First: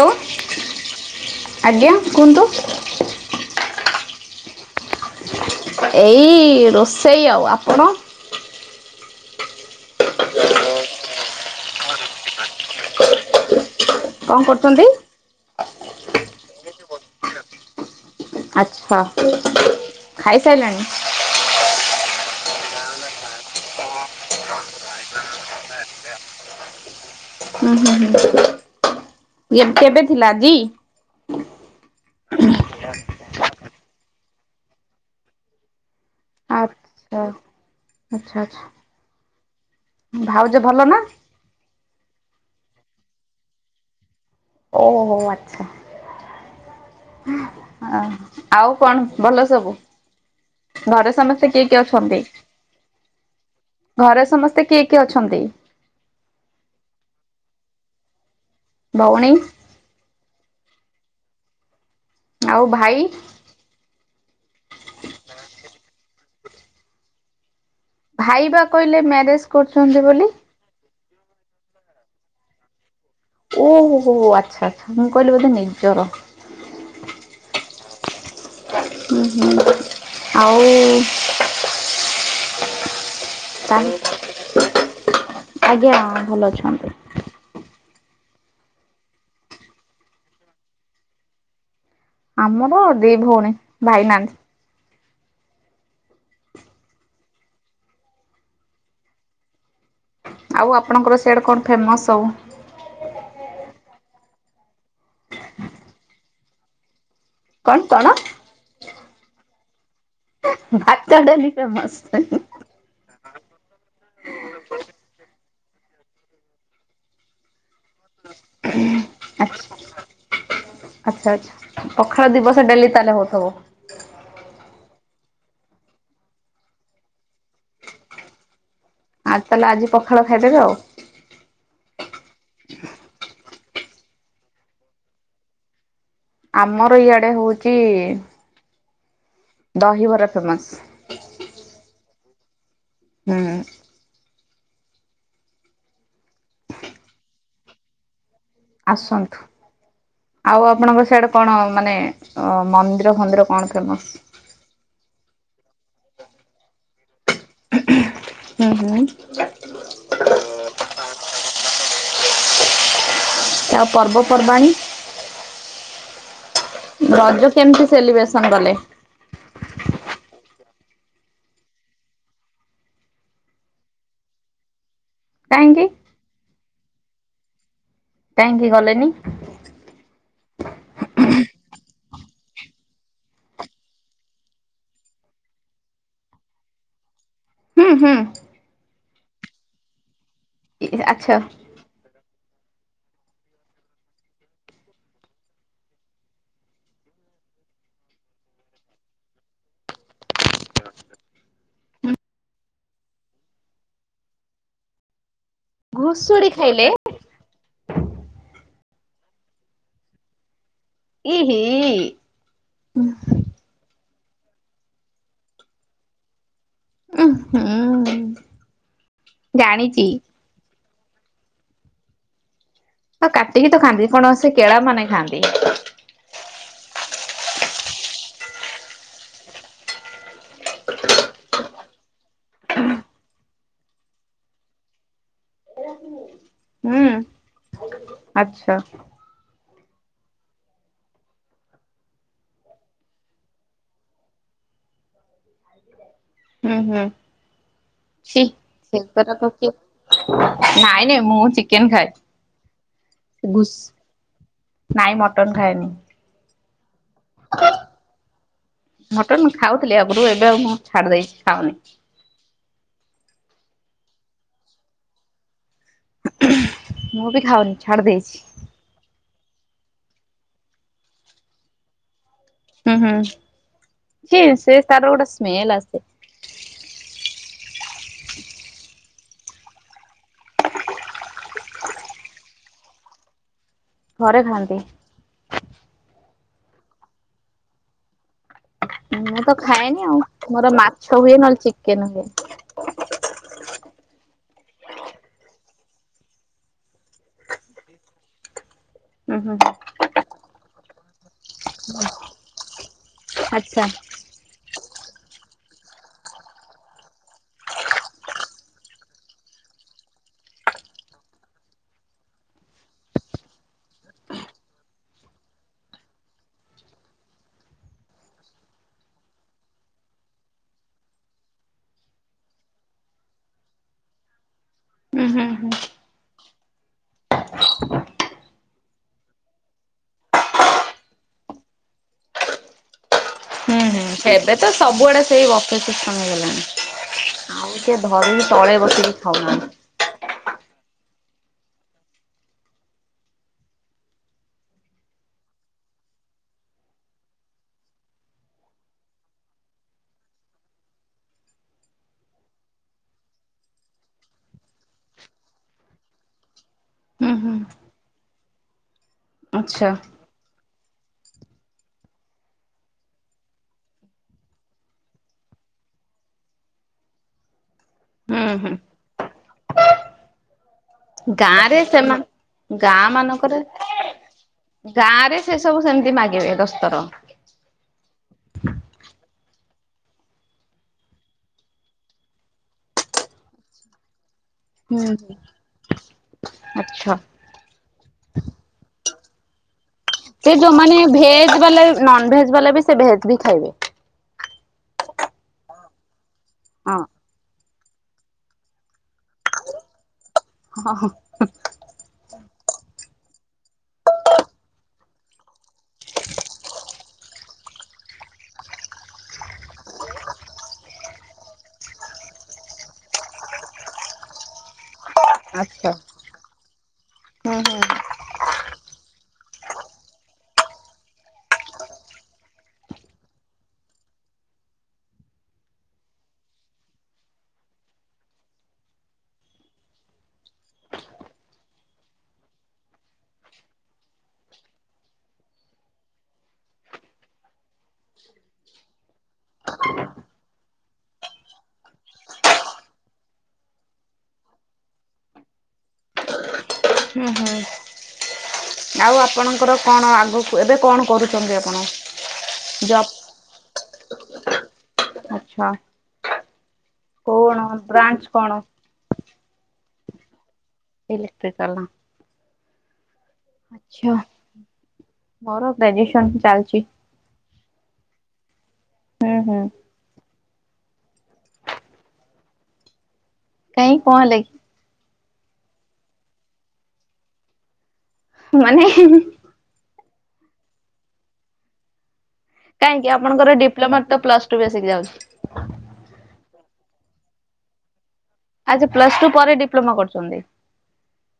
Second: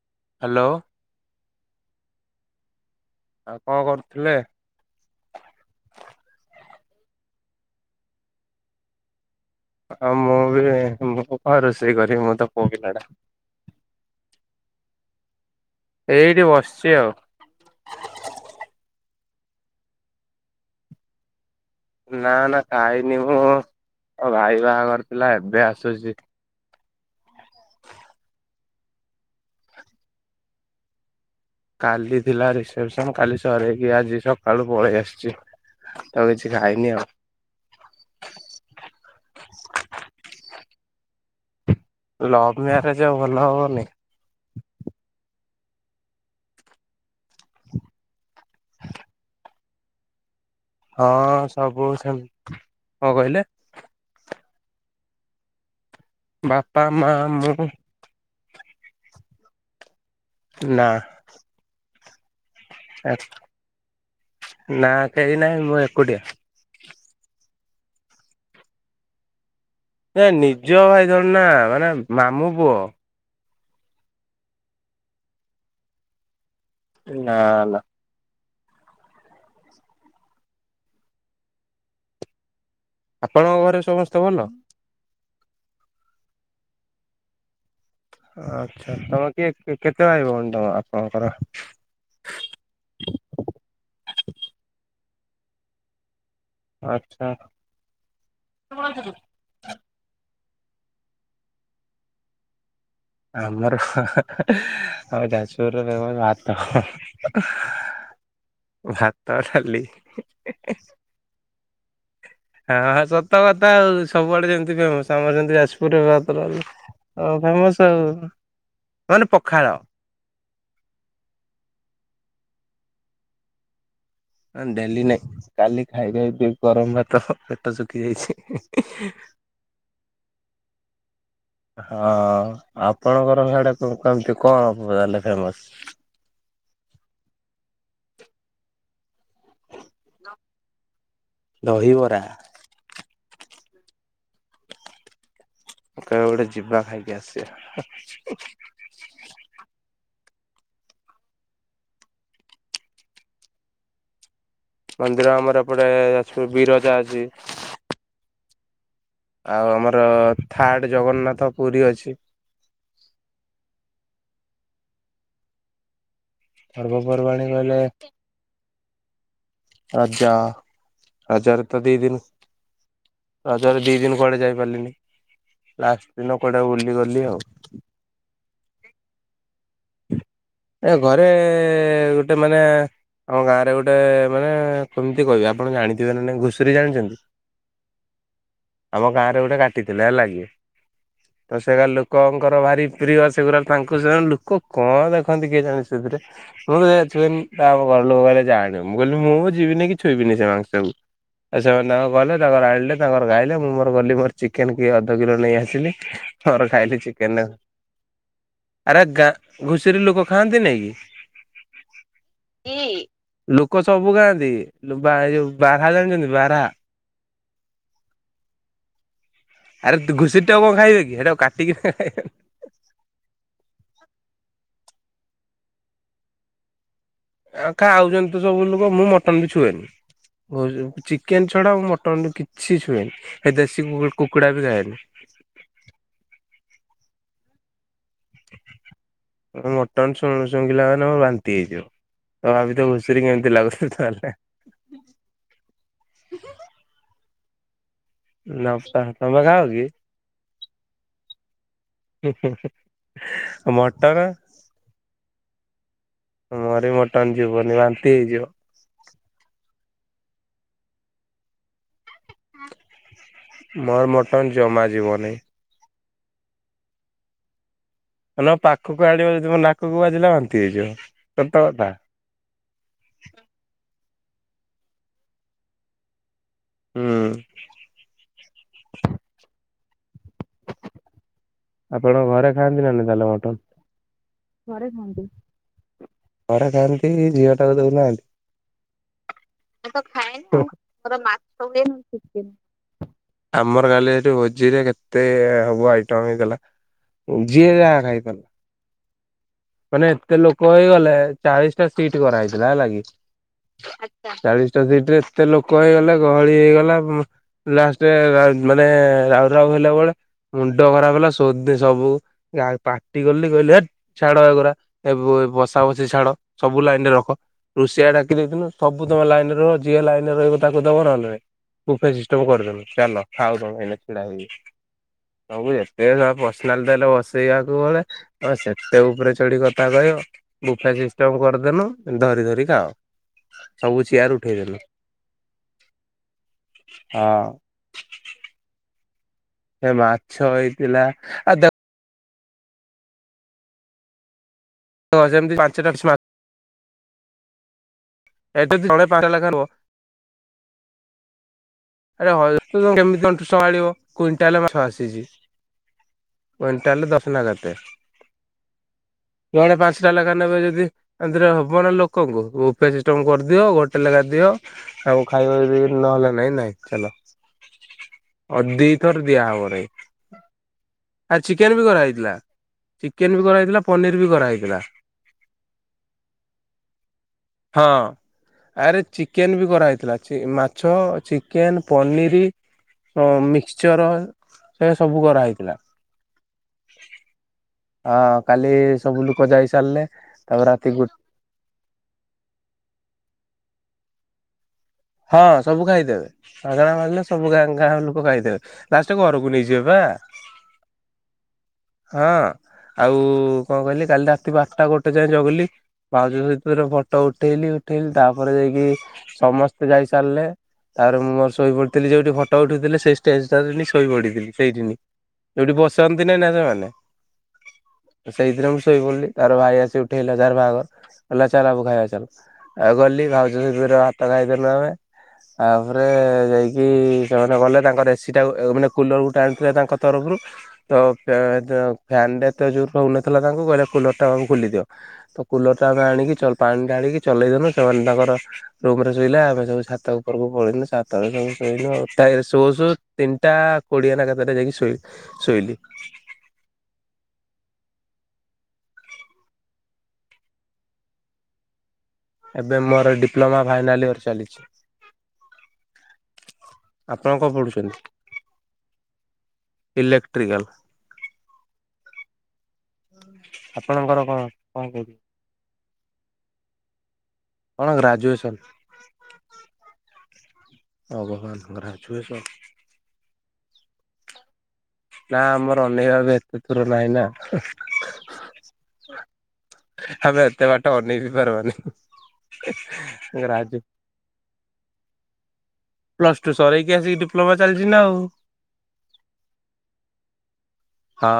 Hello ଆଜ୍ଞା କୁହନ୍ତୁ। ଆଉ କଣ କରୁଥିଲେ? ଏଇ ରୋଷେଇ ଆଉ ଆପଣ। ଆଉ ମୁଁ ବି ମୁଁ ରୋଷେଇ କରିବି ମୁଁ ତ ପୁଅ ପିଲାଟା। କଣ କରୁଚନ୍ତି? ଏଇଠି ବସ୍ଚି ଆଉ। ଖାଇସାଇଲଣି? ନା-ନା ଖାଇନି ମୁଁ ମୋ ଭାଇ ବାହାଘର ଥିଲା ଏବେ ଆସୁଛି। ହୁଁ-ହୁଁ-ହୁଁ କେବେ ଥିଲା ଆଜି? କାଲି ଥିଲା ରିସେପସନ କାଲି ସରକି ଆଜି ସକାଳୁ ପଳେଇ ଆସିଛି ତ କିଛି ଖାଇନି ଆଉ। ଆଚ୍ଛା-ଆଚ୍ଛା-ଆଚ୍ଛା ଭାଉଜ ଭଲ ନା? ଲଭ ମ୍ୟାରେଜ ଆଉ ଭଲ ହବନି। ଓ ହୋ ଆଚ୍ଛା। ହଃ ଆଃ ଆଉ କଣ ଭଲ ସବୁ? ହଁ ଘରେ ସମସ୍ତେ କିଏ କିଏ ସବୁ ଅଛନ୍ତି ସେମତି କଣ କହିଲେ? ଘରେ ସମସ୍ତେ କିଏ କିଏ ଅଛନ୍ତି? ବାପା ମା ମୁଁ ଭଉଣୀ? ନା। ଆଉ ଭାଇ ନା କେହି ନାହିଁ ମୁଁ ଏକୁଟିଆ। ଭାଇ ବା କହିଲେ ମ୍ୟାରେଜ କରୁଛନ୍ତି ବୋଲି। ନିଜର ନା ମାନେ ମାମୁଁ ପୁଅ। ଓ ହୋ ଆଚ୍ଛା-ଆଚ୍ଛା ମୁଁ କହିଲି ବୋଧେ ନିଜର। ନା-ନା। ହ ହୁଁ ଆଉ ଆପଣଙ୍କ ଘରେ ସମସ୍ତେ ଭଲ? ଆଜ୍ଞା ଭଲ ଅଛନ୍ତି। ଆଚ୍ଛା ତମେ କିଏ କେତେ ଭାଇ ଭଉଣୀ ତମ ଆପଣଙ୍କର? ଆମର ଦି ଭଉଣୀ ଭାଇନାହାନ୍ତି। ଆଚ୍ଛା। ଆଉ ଆପଣଙ୍କର ସିଆଡେ କଣ ଫେମସ୍ ସବୁ। ଆମର ଆମ ଯାଜପୁର ରେ ଭାତ। କଣ କଣ ଭାତ ଡାଲି। ଭାତ ଡାଲି ଫେମସ। ହଁ ହଁ ସତ କଥା ଆଉ ସବୁଆଡେ ଯେମତି ଫେମସ ଆମର। ସେମିତି ଯାଜପୁରରେ ଭାତ ଡାଲି ଉଁ ଫେମସ। ଆଉ ମାନେ ଆଛା ପଖାଳ ଆଛା ଆଛା ପଖାଳ ଦିବସ ଡେଲି ତାହେଲେ ହଉଥିବ। ହଁ ଡେଲି ନାଇଁ କାଲି ଖାଇଦେଇଥିଲି ଗରମ ଭାତ ପେଟ ଶୁଖି ଯାଇଛି। ଆଜି ତାହେଲେ ଆଜି ପଖାଳ ଖାଇଦେବେ। ଆଉ। ହଁ ଆପଣଙ୍କର ସେଆଡେ। କମତି କଣ ତାଲେ ଫେମସ। ଆମର ଇଆଡେ ହଉଛି। ଦହିବରା ଫେମସ। ଦହିବରା। ହୁଁ। କେବେ ଗୋଟେ ଯିବା ଖାଇକି ଆସିବା। ଆସନ୍ତୁ। ଆଉ ଆପଣଙ୍କ ସିଆଡେ କଣ ମାନେ ମନ୍ଦିର ଫନ୍ଦିର କଣ ଫେମସ। ମନ୍ଦିର ଆମର ଏପଟେ ଯାଜପୁର ବିରଜା ଅଛି। ହୁଁ ହୁଁ। ଆଉ ଆମର ଥାର୍ଡ ଜଗନ୍ନାଥ ପୁରୀ ଅଛି। ଆଉ ପର୍ବପର୍ବାଣୀ। ପର୍ବପର୍ବାଣୀ ରଜ କହିଲେ କେମିତି ସେଲିବ୍ରେସନ କଲେ। ରଜ ରଜରେ ତ ଦି ଦିନ ରଜରେ ଦି ଦିନ କୁଆଡେ ଯାଇ ପାରିଲୁନି। କାହିଁକି ଲାଷ୍ଟ ଦିନ କୁଆଡେ ବୁଲିଗଲି ଆଉ। କାହିଁକି ଗଲେନି। ଏ ଘରେ ଗୋଟେ ମାନେ ଆମ ଗାଁରେ ଗୋଟେ ମାନେ କେମିତି କହିବେ ଆପଣ ଜାଣିଥିବେ ନା ନଁ ଘୁଷୁରୀ ଜାଣିଛନ୍ତି। ହୁଁ ହୁଁ। ଆମ ଗାଁ ରେ ଗୋଟେ କାଟିଥିଲେ ହେଲାଗି ଇ ଆଚ୍ଛା। ତ ସେ ଗାଁ ଲୋକ ତାଙ୍କର ଭାରି ପ୍ରିୟ ସେଗୁରା ତାଙ୍କ ସେ ଲୋକ କଣ ଦେଖନ୍ତି କିଏ ଜାଣି ସେଥିରେ ମୁଁ ଛୁଆ ତା ଘର ଲୋକଲେ ଜାଣିବି ମୁଁ କହିଲି ମୁଁ ଯିବ ଛୁଇଁନି କି ଛୁଇଁବିନି ସେ ମାଂସକୁ ଏ ସେମାନେ ତାଙ୍କର ଗଲେ ତାଙ୍କର ଆଣିଲେ ତାଙ୍କର ଖାଇଲେ ମୁଁମୋର ଗଲି ମୋର ଚିକେନ କିଏ ଅଧ କିଲୋ ନେଇ ଆସି ଘୁଷୁରୀ ମୋର ଖାଇଲେ ଖାଇଲି ଚିକେନ ଆରେ ଗାଁ ଘୁଷରି ଲୋକ ଖାଆନ୍ତି ନାଇଁ ଇହି। କି ଲୋକ ସବୁ ଖାଆନ୍ତି। ଯୋଉ ବାରା ଜାଣିଛନ୍ତି ବାରା। ଉଁ ହୁଁ ଆରେ ଜାଣିଚି। ଘୁଷରି ଟାକୁକଣ ଖାଇବେ କି। ହେଟା କୁ କାଟିକି ଖାଇବନା। ଆଉ କାଟିକି ତ ଖାଆନ୍ତି କଣ ସେ କେଳା ମାନେ ଖାଆନ୍ତି। ଆ ଖାଉଛନ୍ତି ତ ସବୁ ଲୋକ ମୁଁ ମଟନ ବି ଛୁଏନି। ହ ଚିକେନ ଛଡା ଆଉ ମଟନ କିଛି ଛୁଏନି ଏ ଦେଶୀ କୁକୁଡା ବି ଖାଏନି। [inaudible] ହୁଁ ଆଛା। ମଟନ୍ ଶୁଣ ଶୁଙ୍ଗିଲା ମାନେ ଆମର ବାନ୍ତି ହେଇଯିବ। ହଉ ଆ ତ ଘୁଷରି କେମିତି ଲାଗୁଛ ତାହାଲେ। ହୁଁ ହୁଁ। ଛି। ଗ୍ଲୋବସ୍ ଟା ହାତରେ ସେଗୁରାକ କିଏ ଲଗାଅ କି? ନାଇଁ ନାଇଁ ମୁଁ ଚିକେନ ଖାଏ ଘୁସ୍ ମଟର ନାଇଁ ମଟନ ଖାଏନି। ମୋରି ମଟନ ଯିବନି ବାନ୍ତି ହେଇଯିବ। ଥିଲି ଆଗରୁ ଏବେ ଆଉ ମୁଁ ଛାଡି ଦେଇଚି ଖାଉନି। ମୋର ମଟନ ଜମା ଯିବନି। ମୁଁ ବି ଖାଉନି। ଛାଡି ଦେଇଛି। ନ ପାଖକୁ ଆଣିବ ଯଦି ମୋ ନାକକୁ ବାଜିଲା ବାନ୍ତି ହେଇଯିବ ସତ କଥା। ହୁଁ ହୁଁ ସେ ସେ ତାର ଗୋଟେ ସ୍ମେଲ ଆସେ। ହୁଁ। ଆପଣଙ୍କ ଘରେ ଖାଆନ୍ତି ନା ନାହିଁ ତାହେଲେ ମଟନ। ଘରେ ଖାଆନ୍ତି। ଘରେ ଖାଆନ୍ତି ଝିଅ ଟାକୁ ଦଉନାହାନ୍ତି। ମୁଁ ତ ଖାଏନି, ମୋର ମାଛ ହୁଏ ନହେଲେ ଚିକେନ। ଆମର କାଲି ଏଠି ଭୋ ଜି ରେ କେତେ ହବ ଆଇଟମ ହେଇଥିଲା ଯିଏ ଯାହା ଖାଇପାରିଲା। ହୁଁ ହୁଁ। ମାନେ ଏତେ ଲୋକ ହେଇଗଲେ ଚାଳିଶ ଟା ସିଟ କରାହଇଥିଲା ହେଲାକି। ଆଚ୍ଛା ଚାଳିଶ ଟା ସିଟ ରେ ଏତେ ଲୋକ ହେଇଗଲେ ଗହଳି ହେଇଗଲା ଲାଷ୍ଟରେ ମାନେ ରାଉ ରାଉ ହେଲା ବେଳେ ମୁଣ୍ଡ ଖରାପ ହେଲା ସୋଧି ସବୁ ପାଟି କଲି କହିଲି ହେଠ। ଛାଡ ଏଗୁଡ଼ା ଏ ବସା ବସି ଛାଡ ସବୁ ଲାଇନ ରେ ରଖ। ରୁଷିଆ ଡାକି ଦେଇଥଥିଲୁ ସବୁ ତକ ଲାଇନ ରେ ରହ ଯିଏ ଲାଇନ ରେ ରହିବ ତାକୁ ଦବ ନା ନାଇଁ। ବୁଫେ ସିଷ୍ଟମ କରିଦେନୁ ଚାଲ ଖାଅ ତମେ ଏଇନା ଛିଡା ହେଇକି। ଉୁଁ ହୁଁ ତମକୁ ହୁଁ ଯେତେ ଯାହା ପରସନାଲ ଦେଲେ ବସେଇବାକୁ ମାନେ ସେ ସେତେ ଉପରେ ଚଢି କଥା କହିବ, ବୁଫେ ସିଷ୍ଟମ କରିଦେନୁ ଧରି ଧରି ଖାଅ। ହୁଁ ସବୁ ଚେୟାର ଏବେ ତ ଉଠେଇଦେନୁ ସବୁଆଡେ ସେଇ ବଫେ ସିଷ୍ଟମ ହେଇ ଗଲାଣି। ହଁ। ଆଉ କିଏ ଧରିକି ତଳେ ବସିକି ଖାଉନାହାନ୍ତି। ସେ ମାଛ ହେଇଥିଲା ଆଉ ଦେଖ ଖ ସେମିତି ପାଞ୍ଚଟା ମାଚ୍ ଏଠି ଜଣେ ପାଞ୍ଚଟା ଲଖା ରୁହ। ଆରେ ହ ଏତେ କେମିତି ତଣ୍ଟୁ ସମ୍ଭାଳିବ କୁଇଣ୍ଟାଲେ ମାଛ ଆସିଚି। କୁଇଣ୍ଟାଲରେ ହୁଁ ଦଶ ନା ହୁଁ କେତେ ଜଣେ ଆଚ୍ଛା ପାଞ୍ଚଟା ଲେଖା ନେବେ ଯଦି ଏମତିରେ ହବ ନା ଲୋକଙ୍କୁ, ବୁଫେ ସିଷ୍ଟମ କରିଦିଅ ଗୋଟେ ଲେଖାଦିଅ ଆଉ ଖାଇବା ଯଦି ନ ହେଲା ନାଇଁ ନାଇଁ ଚାଲ ହୁଁ ହୁଁ [unintelligible] ଦିଥର ଦିଆହବନାଇ। ଆଉ ଗାଁ ଚିକେନ ରେ ବି କରାହେଇଥିଲା। ସେମାନେ ଗାଁ ଚିକେନ ବି ମାନଙ୍କରେ କରାହେଇଥିଲା ପନିର ବି କରାହେଇଥିଲା ଗାଁ ରେ ସେ ସବୁ ସେମିତି ମାଗିବେ ଦଶଥର। ହଁ ଆରେ ଚିକେନ ବି କରାହେଇଥିଲା ମାଛ ଚି କେନ୍ ପନିରି ହଁ ମିକ୍ସଚର୍ ସେ ସବୁ କରାହେଇଥିଲା। ଆଛା। ହଁ କାଲି ସବୁ ଲୋକ ଯାଇ ସାରିଲେ ସେ ତାପରେ ରାତି ଯୋଉମାନେ ଗୋ ଭେଜ ବାଲା ନନ ଭେଜ ବାଲା ସେ ଭେଜ ବି ଖାଇବେ। [inaudible] ହଁ ସବୁ ଖାଇଦେବେ ମାଗଣା ହଁ ମାଗିଲେ ସବୁ ଆଣି ଗାଁ ଲୋକ ଖାଇଦେବେ ଲାଷ୍ଟ ଘରକୁ ନେଇଯିବେ ପା। ହଁ ହଁ ହୁଁ। ହଁ। ଆଉ କଣ କହିଲି କାଲି ରାତି ବାରଟା ଗୋଟେ ଯାଏ ଜଗଲି ଭାଉଜ ସହିତର ଫଟୋ ଉଠେଇଲି। ଉଠିଲି ତାପରେ ଯାଇକି ସମସ୍ତେ ଯାଇ ସାରିଲେ ତାରେ ମୁଁ ମୋର ଶୋଇ ପଡିଥିଲି ଯୋଉଠି ଫଟୋ ଉଠଉଥିଲେ ସେଇ ଷ୍ଟେଜ ଟାରେଁ ଶୋଇ ପଡିଥିଲି ସେଇଠିନି। ଯୋଉଠି ଆଚ୍ଛା ବସନ୍ତିନି ନା ସେମାନେ ହୁଁ ହୁଁ ସେଇଥିରେ ମୁଁ ଶୋଇପଡିଲି ତାର ଭାଇ ଆସି ଉଠେଇଲା ଯାର ବାହାଘର। ଗଲା ଚାଲ ଆବୁ ଖାଇବା ଚାଲ ଆଉ ଗଲି ଭାଉଜ ସହିତରେ ଭାତ ଖାଇଦେଲୁ ଆମେ। ତାପରେ ଯାଇକି ସେମାନେ ଗଲେ ତାଙ୍କର ଏ ସି ଟା ମାନେ କୁଲର କୁ ଟାଣୁଥିଲେ ତାଙ୍କ ତରଫରୁ଼। ତ [unintelligible] ଫ୍ୟାନ ଟା ଏତେ ଜୋର ରହୁନଥିଲା ତାଙ୍କୁ କହିଲେ କୁଲରଟା ଆକୁ ଖୋଲି ଦିଅ ତ କୁଲରଟା ଆମେ ଆଣିକି ଚ ପା ପାଣି ଢାଳିକି ଚଲେଇଦେଲୁ ସେମାନେ ତାଙ୍କର ରୁମ ରେ ଶୋଇଲେ ଆମେ ସବୁ ଛାତ ଉପରକୁ ପଳେଇଲୁ ଛାତରେ ସବୁ ଶୋଇଲୁ। ଶୋଉ ଶୋଉ ତିନିଟା କୋଡିଏ ନା କେତେ ଯାଇକି ଶୋଇ ଶୋଇଲି। ହୁଁ ହୁଁ ଆଉ ଆପଣଙ୍କର କଣ ଆଗକୁ ଏବେ କଣ କରୁଛନ୍ତି ଆପଣ? ଏବେ ଜବ୍ ମୋର ଡିପ୍ଲୋମା ଫାଇନାଲ ଇୟର ଚାଲିଚି। ଆଚ୍ଛା କଣ ବ୍ରାଞ୍ଚ କଣ? ଇଲେକ୍ଟ୍ରିକାଲ। ଇଲେକ୍ଟ୍ରିକାଲ। ଆଚ୍ଛା ଆପଣଙ୍କର କଣ କଣ କହୁଛନ୍ତି? ମୋର ଗ୍ରାଜୁଏସନ ଚାଲିଚି। କଣ ଗ୍ରାଜୁଏସନ? ହୁଁ ହୁଁ। ଭଗବାନ ଗ୍ରାଜୁଏସନ। କାଇଁ କଣ ହେଲା କି? ନା ଆମର ଅନେଇ ଭାରେ ଏତେଥର ନାହିଁ ନା। ମାନେ ଆମେ ଏତ ବାଟ ଅନେହିଁ ପାରିବା କାହିଁକି ନି। ଆପଣଙ୍କର ରା଼ଜ ଡିପ୍ଲୋମା ତ ପ୍ଲସ ଟୁ ବେସିକ ଯାଉଛି ପ୍ଲସ୍ ଟୁ ସରି ଏଠିକି ଆସି ଡିପ୍ଲୋମା ଚାଲିଛି ନା ଆଉ। ଆଚ୍ଛା ପ୍ଲସ୍ ଟୁ ପରେ ଡିପ୍ଲୋମା କରୁଛନ୍ତି। ହଁ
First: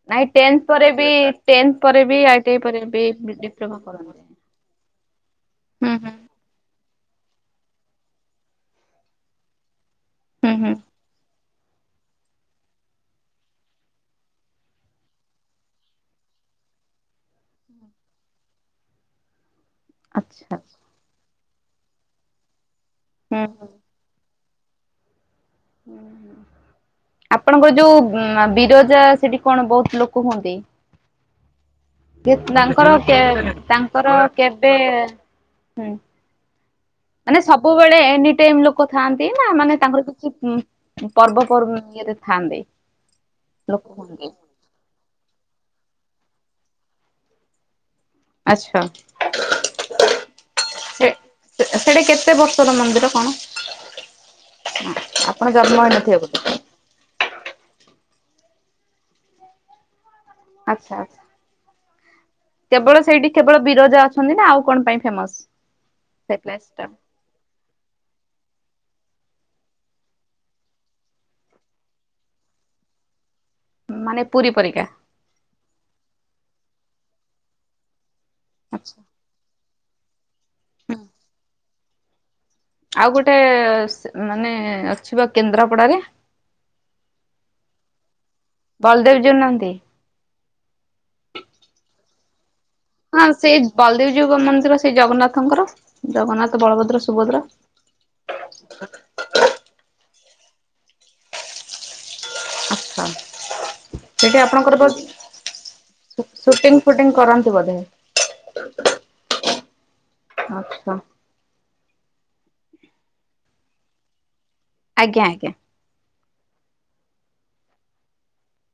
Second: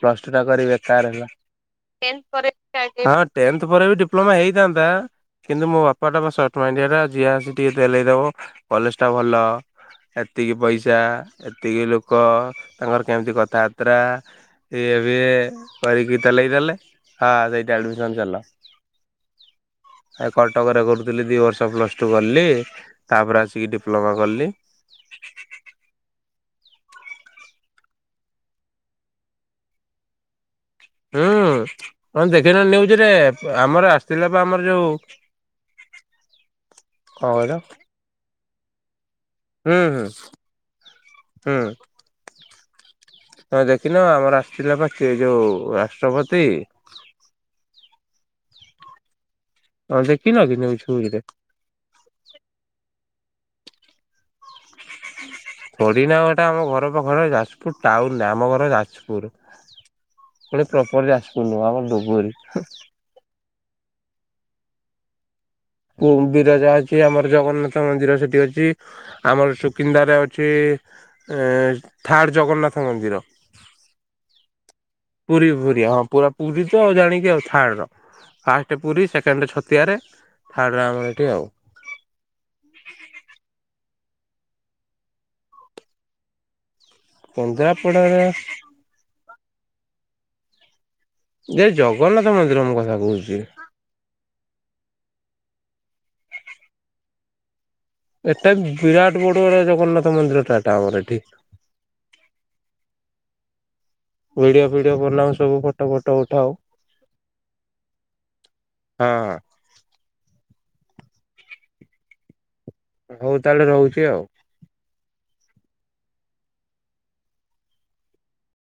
ପ୍ଲସ ନାଇଁ ଟୁ ଟା ଟେନ୍ କରି ପରେ ବେକାର ବି ହେଲା। ଟେନ ପରେ ବି ଆଇଟିଆଇ ପରେ ବି ଡିପ୍ଲୋମା ଯୋଉ କରନ୍ତି। ଡିପ୍ଲୋମା ହେଇଥାନ୍ତା କିନ୍ତୁ ମୋ ହୁଁ ବାପା ହୁଁ ଟା ଶଟ୍ ମାଣ୍ଡିଆ ଯିହା ଆସି ଟିକେ ତେଲେଇ ଦେବ କଲେଜଟା ଭଲ ହୁଁ ଏତିକି ହୁଁ ପଇସା। ଏତିକି ଲୋକ ତାଙ୍କର କେମିତି କଥାବାର୍ତ୍ତା। ସେ ଏବେ କରିକି ତେଲେଇ ଦେଲେ ହଁ ସେଇଟି ଆଡମିସନ ଚାଲ ଚିଂ ଏ ଆଚ୍ଛା ଆଚ୍ଛା କଟକରେ କରୁଥିଲି ଦି ବର୍ଷ ପ୍ଲସ ଟୁ କଲି ହୁଁ। ତାପରେ ହୁଁ। ଆସିକି ଡିପ୍ଲୋମା କଲି। ହୁଁ-ହୁଁ। ଆପଣଙ୍କର ଯୋଉ ବିରଜା ସେଠି କଣ ବହୁତ ଲୋକ ହୁଅନ୍ତି? ହୁଁ। ହଁ ଦେଖିନ ତାଙ୍କର ନ୍ୟୁଜରେ କେ ଆମର ତାଙ୍କର ଆସିଥିଲା ବା ଆମର କେବେ ଯୋଉ ହୁଁ କଣ ମାନେ କହିଲ ସବୁବେଳେ ନି ସେମ୍ ଲୋକ ଥାଆନ୍ତି ନା ହୁଁ ମାନେ ହୁଁ। ତାଙ୍କର କିଛି ପର୍ବ ପ ହୁଁ ଇଏରେ ଥାନ୍ତି? ତମେ ଦେଖିନ ଆମର ଆସିଥିଲେ ପା ଯୋଉ ରାଷ୍ଟ୍ରପତି ଆଚ୍ଛା। ହଁ ଦେଖିନ କି ନ୍ୟୁଜ୍ ଫ୍ୟୁଜରେ? ସେଟା କେତେ ବର୍ଷର ମନ୍ଦିର କଣ? [inaudible] ହେଇନଥିବେ ବୋଧେ ପଡିନାଁଟା ଆମ ଘର ପାଖରେ ଯାଜପୁର ଟାଉନରେ ଆମ ଘର ଯାଜପୁର। ପୁଣି ଆଚ୍ଛା ପ୍ରପର ଆଚ୍ଛା। ଯାଜପୁର ନୁହେଁ ଆମର ଡ଼ୁବୁରୀ। କେବଳ ସେଇଠି କେବଳ ବିରଜା ଅଛନ୍ତି ନା ଆଉ କଣ ପାଇଁ ଫେମସ? ବିରଜା ଅଛି ଆମର ଜଗନ୍ନାଥ ମନ୍ଦିର ସେଠି ଅଛି ଆମର ସୁକିନ୍ଦାରେ ଅଛି ଥାର୍ଡ଼ ଜଗନ୍ନାଥ ମନ୍ଦିର। ମାନେ ପୁରୀ ପରିକା ପୁରୀ-ପୁରୀ ହଁ ପୁରା ପୁରୀ ତ ଆଉ ଜାଣିକି ଆଉ ଥାର୍ଡ଼ ର। ଫାଷ୍ଟ ଆଚ୍ଛା। ପୁରୀ ସେକେଣ୍ଡ ଛତିଆରେ ଥାର୍ଡ଼ରେ ଆମର ଏଠି ଆଉ। ଆଉ ଗୋଟେ ମାନେ ଅଛି ପା କେନ୍ଦ୍ରାପଡ଼ାରେ? କେନ୍ଦ୍ରାପଡ଼ାରେ ବଳଦେବ ଜୀଉ ନାହାନ୍ତି? ଯେ ଜଗନ୍ନାଥ ମନ୍ଦିର ମୁଁ କଥା ହଁ କହୁଛି। ସେଇ ବଳଦେବଜୀଉ ମନ୍ଦିର ସେଇ ଜଗନ୍ନାଥଙ୍କର ଜଗନ୍ନାଥ, ବଳଭଦ୍ର, ସୁଭଦ୍ରା। ଏଟା ବିରାଟ ବଡ଼ ଜଗନ୍ନାଥ ମନ୍ଦିର ଟା ଏଟା ଆମର ଏଠି। ଆଛା ସେଠି ଭିଡିଓ ଆପଣଙ୍କର ବସ୍ ଫିଡିଓ ବନାଉ ସବୁ ଫଟୋ ଫଟୋ ଉଠାଉ। ସୁଟିଂ ଫୁଟିଂ କରନ୍ତି ବୋଧେ? ହଁ। ଆଚ୍ଛା। ହଉ ତାହେଲେ ରହୁଛି ଆଉ। ଆଜ୍ଞା ଆଜ୍ଞା।